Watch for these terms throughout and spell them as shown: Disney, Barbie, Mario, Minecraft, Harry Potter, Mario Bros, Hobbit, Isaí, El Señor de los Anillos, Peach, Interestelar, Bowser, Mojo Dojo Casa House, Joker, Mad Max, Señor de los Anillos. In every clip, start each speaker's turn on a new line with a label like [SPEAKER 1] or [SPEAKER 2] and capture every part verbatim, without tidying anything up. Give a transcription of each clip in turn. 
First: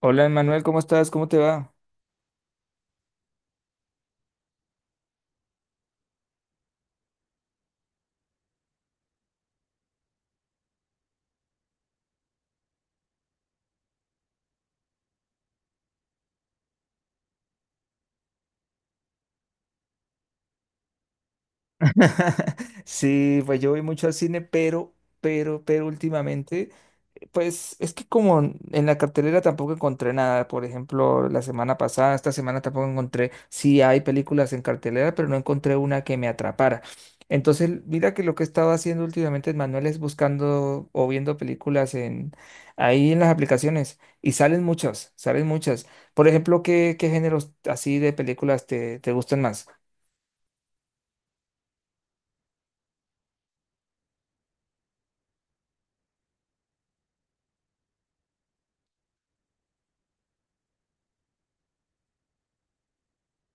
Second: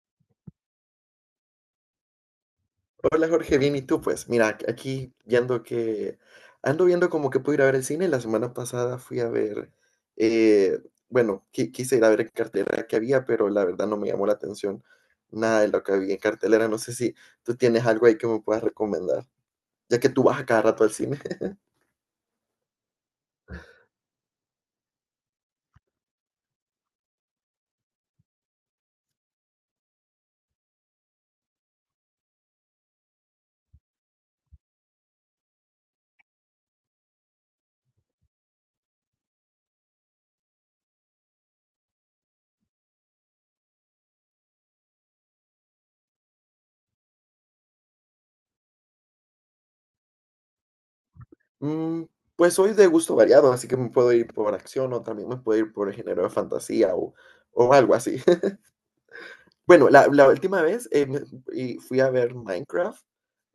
[SPEAKER 1] Hola, Manuel, ¿cómo estás? ¿Cómo te va?
[SPEAKER 2] Hola Jorge, bien, ¿y tú? Pues mira, ac- aquí viendo que ando viendo como que puedo ir a ver el cine. La semana pasada fui a ver, eh, bueno, qui- quise ir a ver en cartelera que había, pero la verdad no me llamó la atención nada de lo que había en cartelera. No sé si tú tienes algo ahí que me puedas recomendar, ya que tú vas a cada rato al cine.
[SPEAKER 1] Sí, pues yo voy mucho al cine, pero, pero, pero últimamente, pues es que como en la cartelera tampoco encontré nada, por ejemplo, la semana pasada, esta semana tampoco encontré, sí hay películas en cartelera, pero no encontré una que me atrapara. Entonces, mira que lo que he estado haciendo últimamente, Manuel, es buscando o viendo películas en ahí en las aplicaciones y salen muchas, salen muchas. Por ejemplo, ¿qué, qué géneros así de películas te, te gustan más?
[SPEAKER 2] Mm, pues soy de gusto variado, así que me puedo ir por acción o también me puedo ir por el género de fantasía o, o algo así. Bueno, la, la última vez eh, me- y fui a ver Minecraft.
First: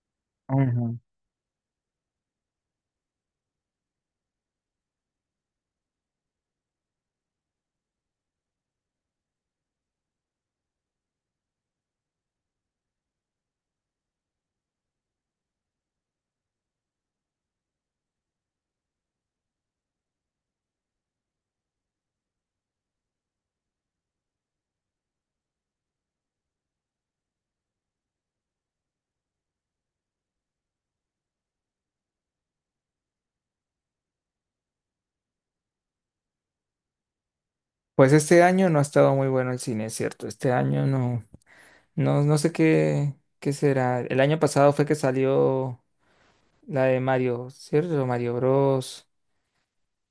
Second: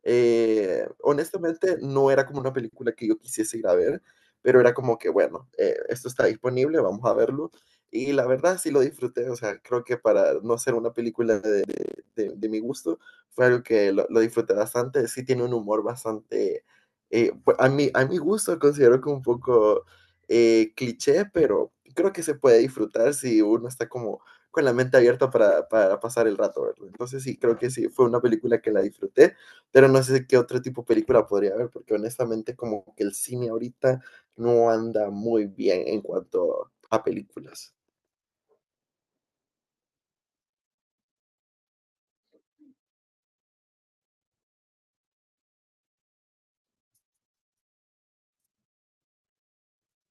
[SPEAKER 2] Eh,
[SPEAKER 1] Ajá.
[SPEAKER 2] honestamente, no era como una película que yo quisiese ir a ver, pero era como que, bueno, eh, esto está disponible, vamos a verlo. Y la verdad sí lo disfruté, o sea, creo que para no ser una película de de, de mi gusto, fue algo que lo, lo, disfruté bastante. Sí tiene un humor bastante, eh, pues, a, mi, a mi gusto considero que un poco eh, cliché, pero creo que se puede disfrutar si uno está como con la mente abierta para, para pasar el rato, ¿verdad? Entonces sí, creo que sí, fue una película que la disfruté, pero no sé qué otro tipo de película podría haber, porque honestamente como que el cine ahorita no anda muy bien en cuanto a películas.
[SPEAKER 1] Pues este año no ha estado muy bueno el cine, es cierto. Este año no, no, no sé qué, qué será. El año pasado fue que salió la de Mario, ¿cierto? Mario Bros.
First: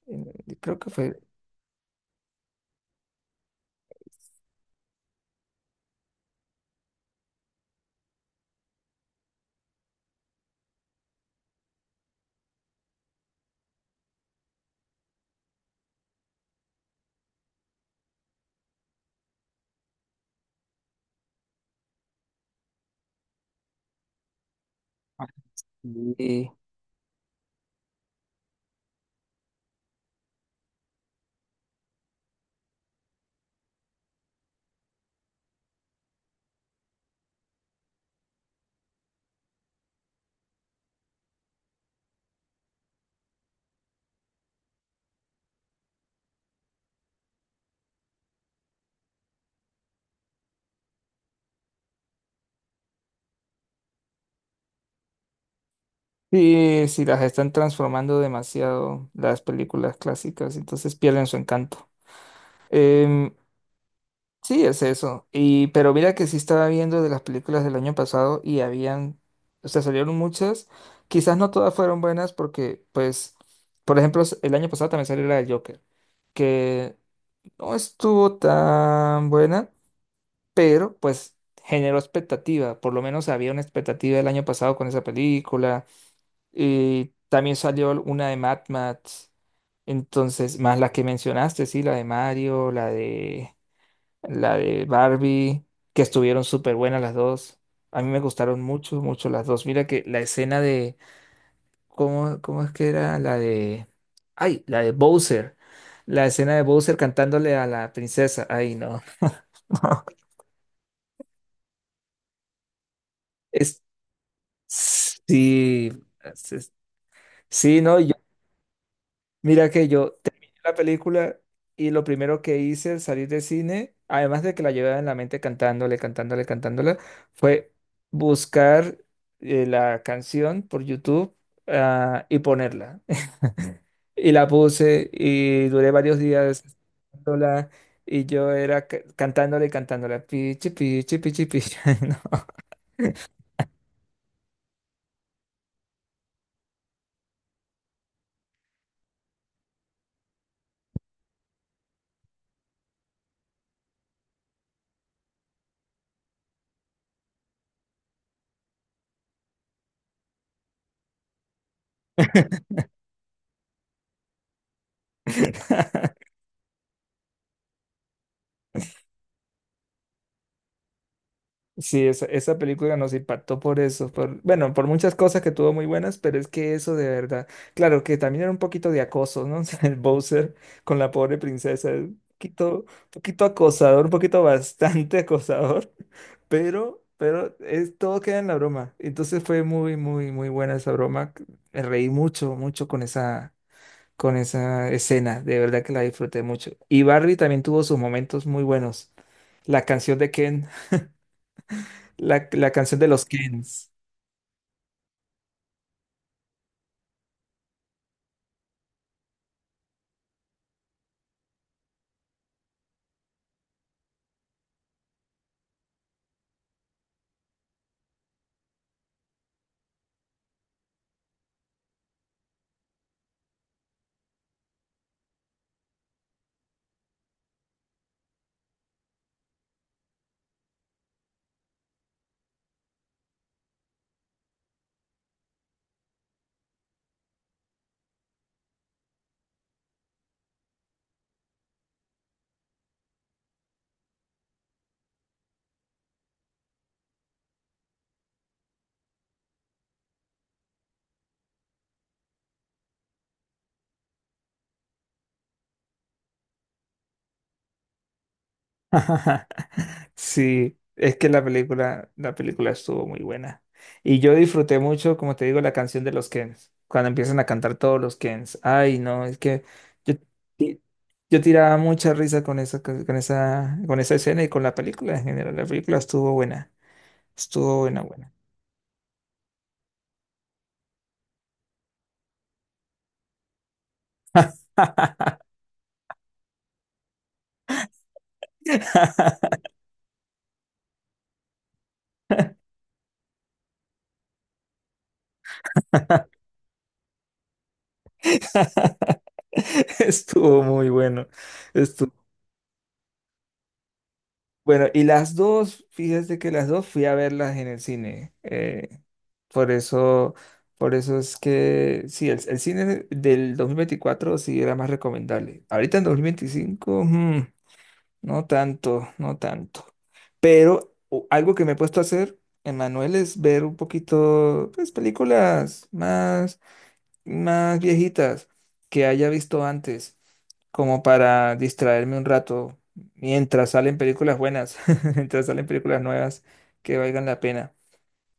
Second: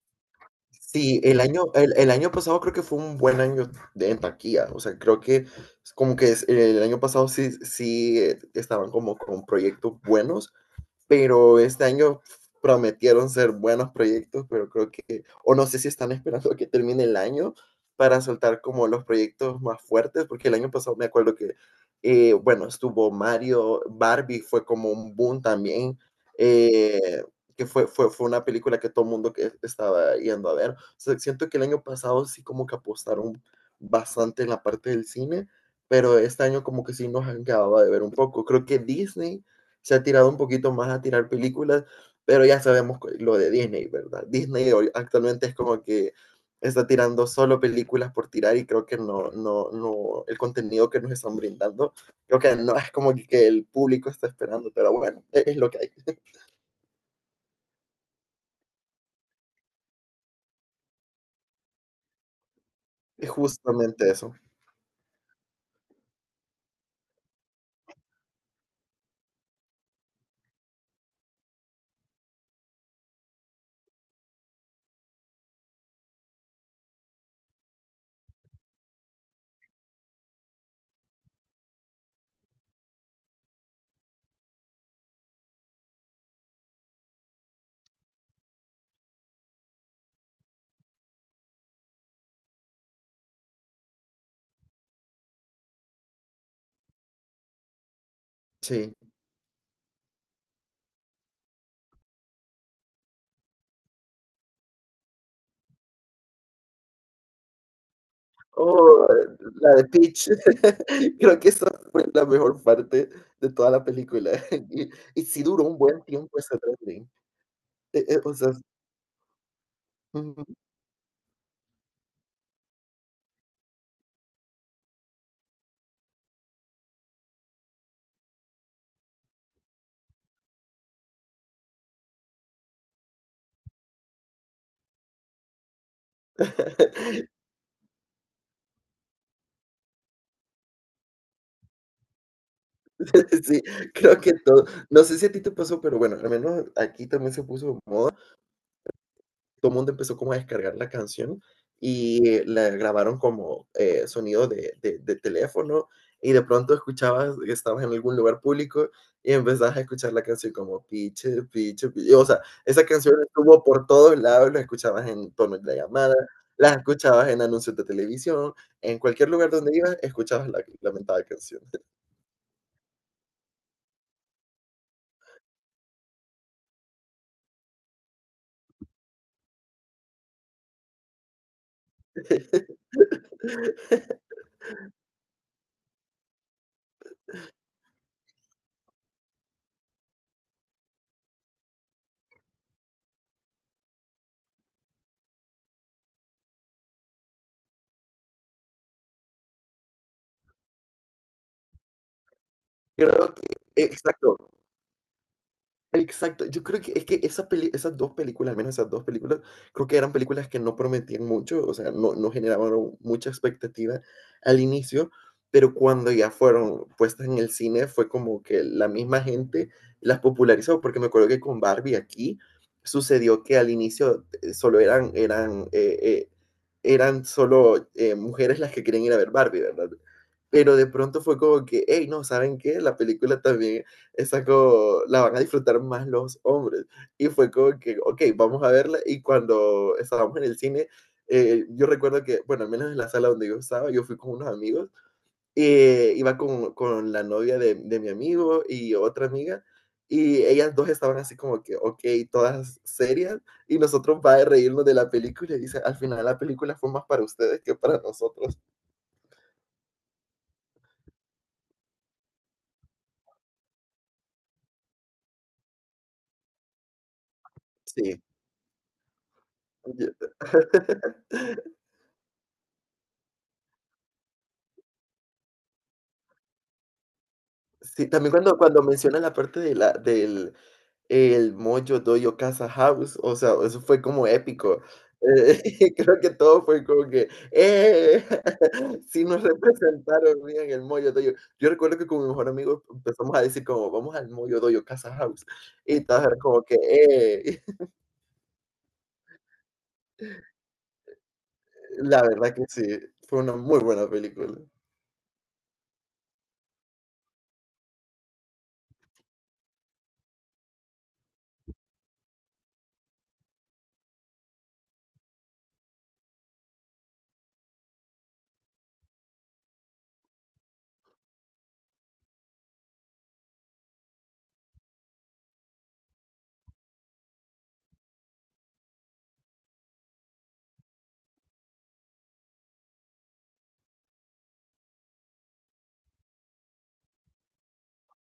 [SPEAKER 1] eh, Creo que fue.
[SPEAKER 2] Sí, el año, el, el año pasado creo que fue un buen año de, en taquilla. O sea, creo que es como que es- el año pasado sí, sí eh, estaban como con proyectos buenos, pero este año prometieron ser buenos proyectos, pero creo que, o no sé si están esperando a que termine el año para soltar como los proyectos más fuertes, porque el año pasado me acuerdo que, eh, bueno, estuvo Mario, Barbie fue como un
[SPEAKER 1] Ah,
[SPEAKER 2] boom también,
[SPEAKER 1] sí,
[SPEAKER 2] eh, que fue, fue, fue una película que todo el mundo que estaba yendo a ver. O sea, siento que el año pasado sí como que apostaron bastante en la parte del cine, pero este año como que sí nos han quedado de ver un poco. Creo que Disney se ha tirado un poquito más a tirar películas, pero ya sabemos lo de Disney, ¿verdad? Disney actualmente es como que está tirando solo películas por tirar y creo que no, no, no, el contenido que nos están brindando, creo que no es como que el público está esperando, pero bueno, e- es lo que hay,
[SPEAKER 1] sí, sí, las están transformando demasiado las películas clásicas, entonces pierden su encanto.
[SPEAKER 2] es
[SPEAKER 1] Em,
[SPEAKER 2] justamente eso.
[SPEAKER 1] Sí, es eso. Y pero mira que sí estaba viendo de las películas del año pasado y habían, o sea, salieron muchas. Quizás no todas fueron buenas porque, pues, por ejemplo, s- el año pasado también salió la de Joker, que no estuvo tan buena, pero pues generó expectativa. Por lo menos había una expectativa el año pasado con esa película. Y también salió una de Mad Max. Entonces, más la que mencionaste, sí, la de Mario, la de la de Barbie, que estuvieron súper buenas las dos. A mí me gustaron
[SPEAKER 2] Sí.
[SPEAKER 1] mucho, mucho las dos. Mira que la escena de, ¿cómo, cómo es que era? La de, ay, la de Bowser. La escena de Bowser cantándole a la princesa. Ay, no.
[SPEAKER 2] Oh, la de Peach. Creo que esa fue la mejor parte de toda
[SPEAKER 1] Es,
[SPEAKER 2] la película. Y, y sí duró un
[SPEAKER 1] sí,
[SPEAKER 2] buen tiempo
[SPEAKER 1] es-
[SPEAKER 2] ese
[SPEAKER 1] es-
[SPEAKER 2] trending.
[SPEAKER 1] sí, no,
[SPEAKER 2] E- e- o sea,
[SPEAKER 1] mira que yo
[SPEAKER 2] ujú.
[SPEAKER 1] terminé la película y lo primero que hice al salir del cine, además de que la llevaba en la mente cantándole, cantándole, cantándola, fue buscar eh, la canción por YouTube, ah, y ponerla. Y la puse y duré varios días cantándola y yo era ca- cantándole, cantándola. Pichi, pichi, pichi, pichi. No.
[SPEAKER 2] Sí, creo que todo. No sé si a ti te pasó, pero bueno, al menos aquí también se puso de moda. Todo el mundo empezó como a descargar la canción y eh, la grabaron como eh, sonido de, de, de teléfono y de pronto escuchabas que estabas en algún lugar público y empezabas a escuchar la canción como piche, piche, piche. O sea, esa canción estuvo por todos lados, la escuchabas en tono de llamada, la escuchabas en anuncios de televisión, en cualquier lugar donde ibas, escuchabas la lamentada canción.
[SPEAKER 1] Sí, esa, esa película nos impactó por eso, por, bueno, por muchas cosas que tuvo muy buenas, pero es que eso de verdad, claro que también era un poquito de acoso, ¿no? O sea, el Bowser con la pobre princesa, un poquito, un poquito acosador, un poquito bastante acosador, pero, pero es, todo queda en la broma. Entonces fue muy, muy, muy buena esa broma. Me reí mucho, mucho con esa, con esa escena, de verdad que la disfruté mucho. Y Barbie también tuvo sus momentos muy buenos. La canción de Ken. La, la canción de los
[SPEAKER 2] Creo que,
[SPEAKER 1] Kens.
[SPEAKER 2] exacto, exacto, yo creo que es que esas, peli- esas dos películas, al menos esas dos películas, creo que eran películas que no prometían mucho, o sea, no, no generaban mucha expectativa al inicio, pero cuando ya fueron puestas en el cine fue como que la misma gente las popularizó, porque me acuerdo que con Barbie aquí sucedió que al inicio eh, solo eran, eran, eh, eh, eran solo eh, mujeres las que querían ir a ver Barbie, ¿verdad? Pero de pronto fue como que, hey, no, ¿saben qué? La película también esa como, la van a disfrutar más los hombres. Y fue como que, ok, vamos a verla. Y cuando estábamos en el cine, eh, yo recuerdo que, bueno, al menos en la sala donde yo estaba, yo fui con unos amigos, eh, iba con, con la novia de, de mi amigo y otra amiga, y ellas dos estaban así como que, ok, todas serias, y nosotros va a reírnos de la película, y dice, al final la película fue más para ustedes que para nosotros.
[SPEAKER 1] Sí, es que la película, la película estuvo muy buena. Y yo disfruté mucho, como te digo, la canción de los Kens. Cuando empiezan a cantar todos los
[SPEAKER 2] Sí.
[SPEAKER 1] Kens. Ay, no, es que yo,
[SPEAKER 2] yo-
[SPEAKER 1] ti- yo tiraba mucha risa con esa, con con esa, con esa escena y con la película en general. La película estuvo buena. Estuvo buena,
[SPEAKER 2] Sí, también
[SPEAKER 1] buena.
[SPEAKER 2] cuando, cuando mencionas la parte de la, del El Mojo Dojo Casa House, o sea, eso fue como épico. Eh, creo que todo fue como que, eh, sí nos representaron bien el Mojo Dojo. Yo recuerdo que con mi mejor amigo empezamos a decir como, vamos al Mojo Dojo Casa House, y todos era como que, eh,
[SPEAKER 1] Estuvo muy bueno.
[SPEAKER 2] la verdad que sí, fue una muy buena película.
[SPEAKER 1] Bueno, y las dos, fíjate que las dos fui a verlas en el cine. Eh, por eso, por eso es que sí, el, el cine del dos mil veinticuatro sí era más recomendable. Ahorita en dos mil veinticinco, mm, no tanto, no tanto. Pero o- algo que me he puesto a hacer, Emanuel, es ver un poquito, pues, películas más más viejitas que haya visto antes, como para distraerme un rato mientras salen películas buenas, mientras salen películas nuevas que valgan la pena.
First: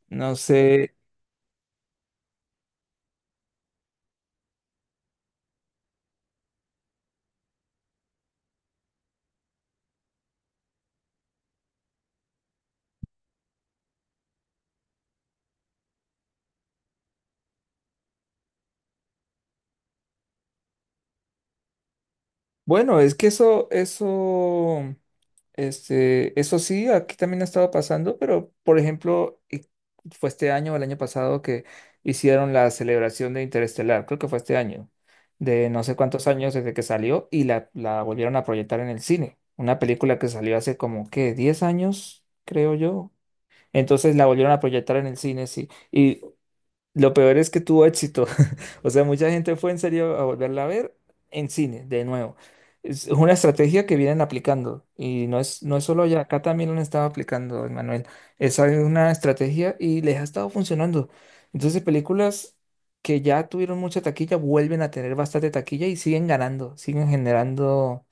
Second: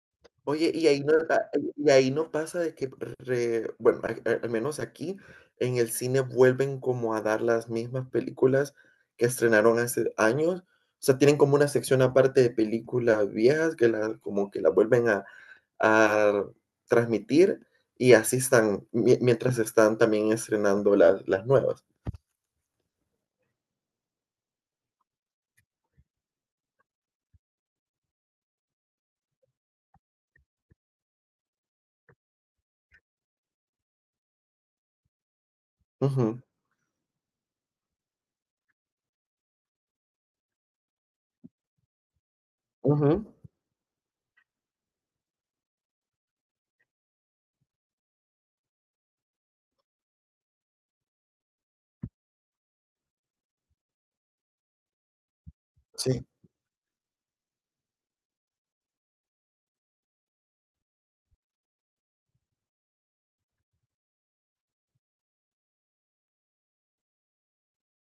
[SPEAKER 1] No
[SPEAKER 2] Oye, y
[SPEAKER 1] sé.
[SPEAKER 2] ahí no, a- y ahí no pasa de que, re- bueno, al al menos aquí en el cine vuelven como a dar las mismas películas que estrenaron hace años. O sea, tienen como una sección aparte de películas viejas que la, como que la vuelven a, a transmitir y así están, mi- mientras están también estrenando las, las nuevas.
[SPEAKER 1] Bueno, es que eso, eso, este, eso sí, aquí también ha estado pasando, pero por ejemplo, y fue este año o el año pasado que hicieron la celebración de Interestelar, creo que fue este año, de no sé cuántos
[SPEAKER 2] Ujú,
[SPEAKER 1] años desde que salió y la, la volvieron a proyectar en el cine. Una película que salió hace como, ¿qué? Diez años, creo yo.
[SPEAKER 2] ujú,
[SPEAKER 1] Entonces la volvieron a proyectar en el cine, sí. Y lo peor es que tuvo éxito. O sea, mucha gente fue en serio a volverla a ver en cine, de nuevo. Es una estrategia que vienen aplicando. Y no es, no es solo allá,
[SPEAKER 2] sí.
[SPEAKER 1] acá también lo han estado aplicando, Emanuel. Esa es una estrategia y les ha estado funcionando. Entonces, películas que ya tuvieron mucha taquilla vuelven a tener bastante taquilla y siguen ganando, siguen generando,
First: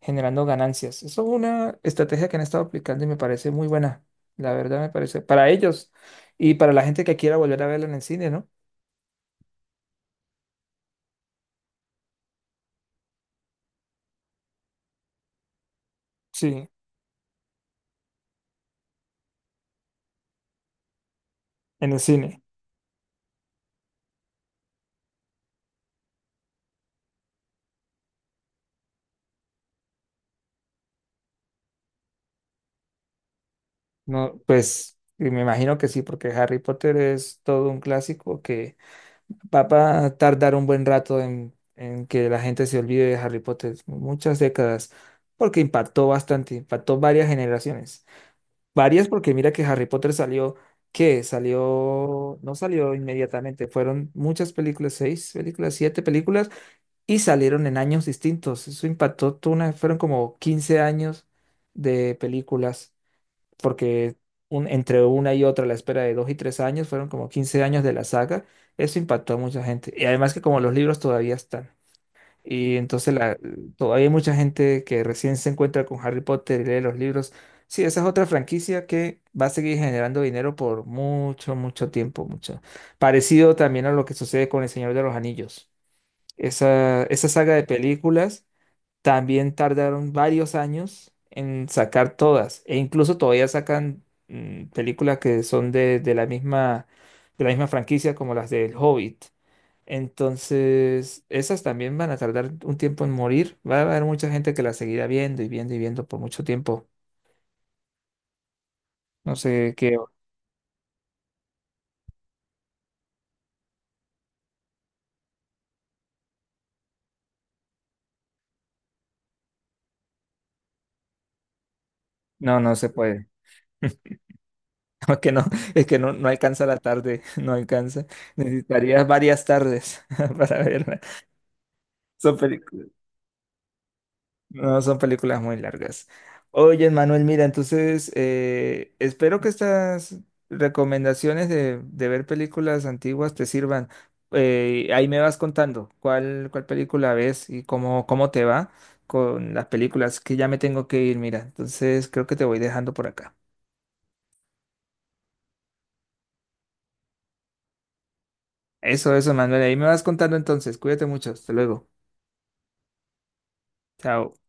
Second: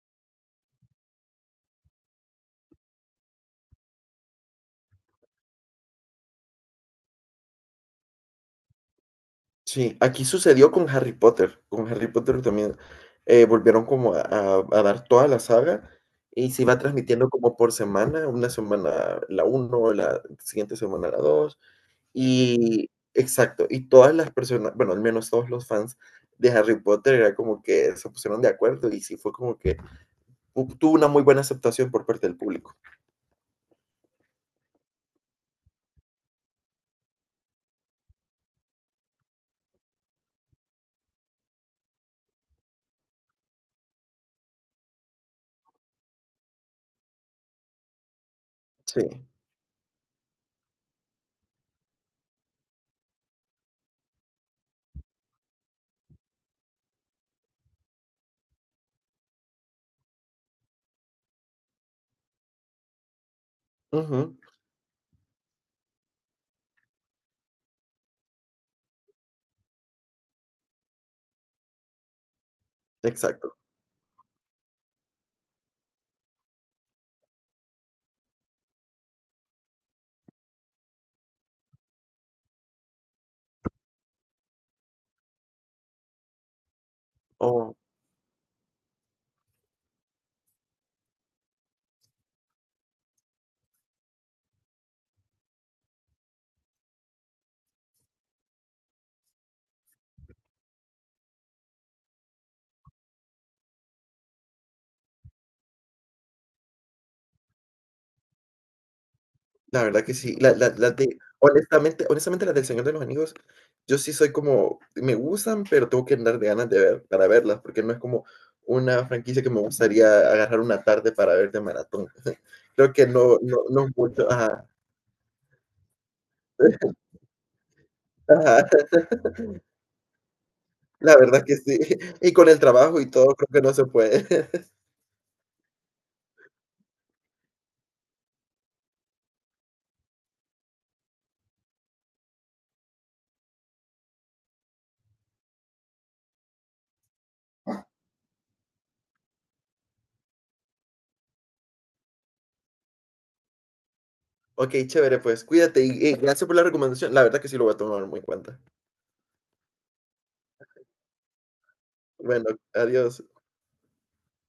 [SPEAKER 1] generando ganancias. Eso es una estrategia que han estado aplicando y me parece muy buena. La verdad me parece, para ellos y para la gente que quiera volver a verla en el cine, ¿no?
[SPEAKER 2] Sí, aquí sucedió con Harry Potter. Con Harry Potter también eh, volvieron como a, a- a dar toda la saga y se
[SPEAKER 1] Sí,
[SPEAKER 2] iba transmitiendo como por semana, una semana la uno, la siguiente semana la dos
[SPEAKER 1] en el cine.
[SPEAKER 2] y exacto, y todas las personas, bueno, al menos todos los fans de Harry Potter era como que se pusieron de acuerdo y sí fue como que hu- tuvo una muy buena aceptación por parte del público.
[SPEAKER 1] No, pues y me imagino que sí, porque Harry Potter es todo un clásico que va a tardar un buen rato en, en que la gente se olvide de Harry Potter, muchas décadas, porque impactó bastante, impactó varias generaciones.
[SPEAKER 2] Sí,
[SPEAKER 1] Varias porque mira que Harry Potter salió, ¿qué? Salió, no salió inmediatamente, fueron muchas películas, seis películas, siete películas, y salieron en años distintos. Eso impactó, toda una- fueron como quince años de películas porque
[SPEAKER 2] ujú,
[SPEAKER 1] un, entre una y otra, la espera de dos y tres años, fueron como quince años de la saga, eso impactó a mucha gente. Y además que como los libros todavía están, y entonces la,
[SPEAKER 2] exacto.
[SPEAKER 1] todavía hay mucha gente que recién se encuentra con Harry Potter y lee los libros. Sí, esa es otra franquicia que va a seguir generando dinero por mucho, mucho tiempo, mucho. Parecido también a lo que sucede con El Señor de los Anillos. Esa, esa saga de
[SPEAKER 2] Oh.
[SPEAKER 1] películas. También tardaron varios años en sacar todas, e incluso todavía sacan mm, películas que son de, de la misma, de la misma franquicia como las del Hobbit. Entonces, esas también van a tardar un tiempo en morir. Va a haber mucha gente que las seguirá viendo y viendo y viendo por mucho tiempo. No sé
[SPEAKER 2] La
[SPEAKER 1] qué.
[SPEAKER 2] verdad que sí. La la Las de honestamente, honestamente, las del Señor de los Anillos, yo sí soy como me gustan, pero tengo que andar de ganas de ver para verlas, porque no es como una franquicia que me gustaría agarrar una tarde para ver de maratón.
[SPEAKER 1] No, no se
[SPEAKER 2] Creo que
[SPEAKER 1] puede.
[SPEAKER 2] no no no es mucho, ajá,
[SPEAKER 1] Es que no, es que no, no alcanza la tarde, no alcanza.
[SPEAKER 2] ajá,
[SPEAKER 1] Necesitarías varias tardes para verla.
[SPEAKER 2] la verdad que sí. Y
[SPEAKER 1] Son
[SPEAKER 2] con el
[SPEAKER 1] pelic-
[SPEAKER 2] trabajo y todo, creo que no se puede.
[SPEAKER 1] No, son películas muy largas. Oye, Manuel, mira, entonces eh, espero que estas recomendaciones de, de ver películas antiguas te sirvan. Eh, ahí me vas contando cuál, cuál película ves y cómo, cómo te va con las películas, que ya me tengo que ir, mira. Entonces creo que te voy dejando por acá.
[SPEAKER 2] Okey, chévere, pues cuídate y y gracias por la recomendación. La verdad que sí lo voy a tomar muy en cuenta.
[SPEAKER 1] Eso, eso, Manuel. Ahí me vas contando entonces. Cuídate mucho. Hasta luego.
[SPEAKER 2] Bueno, adiós.
[SPEAKER 1] Chao.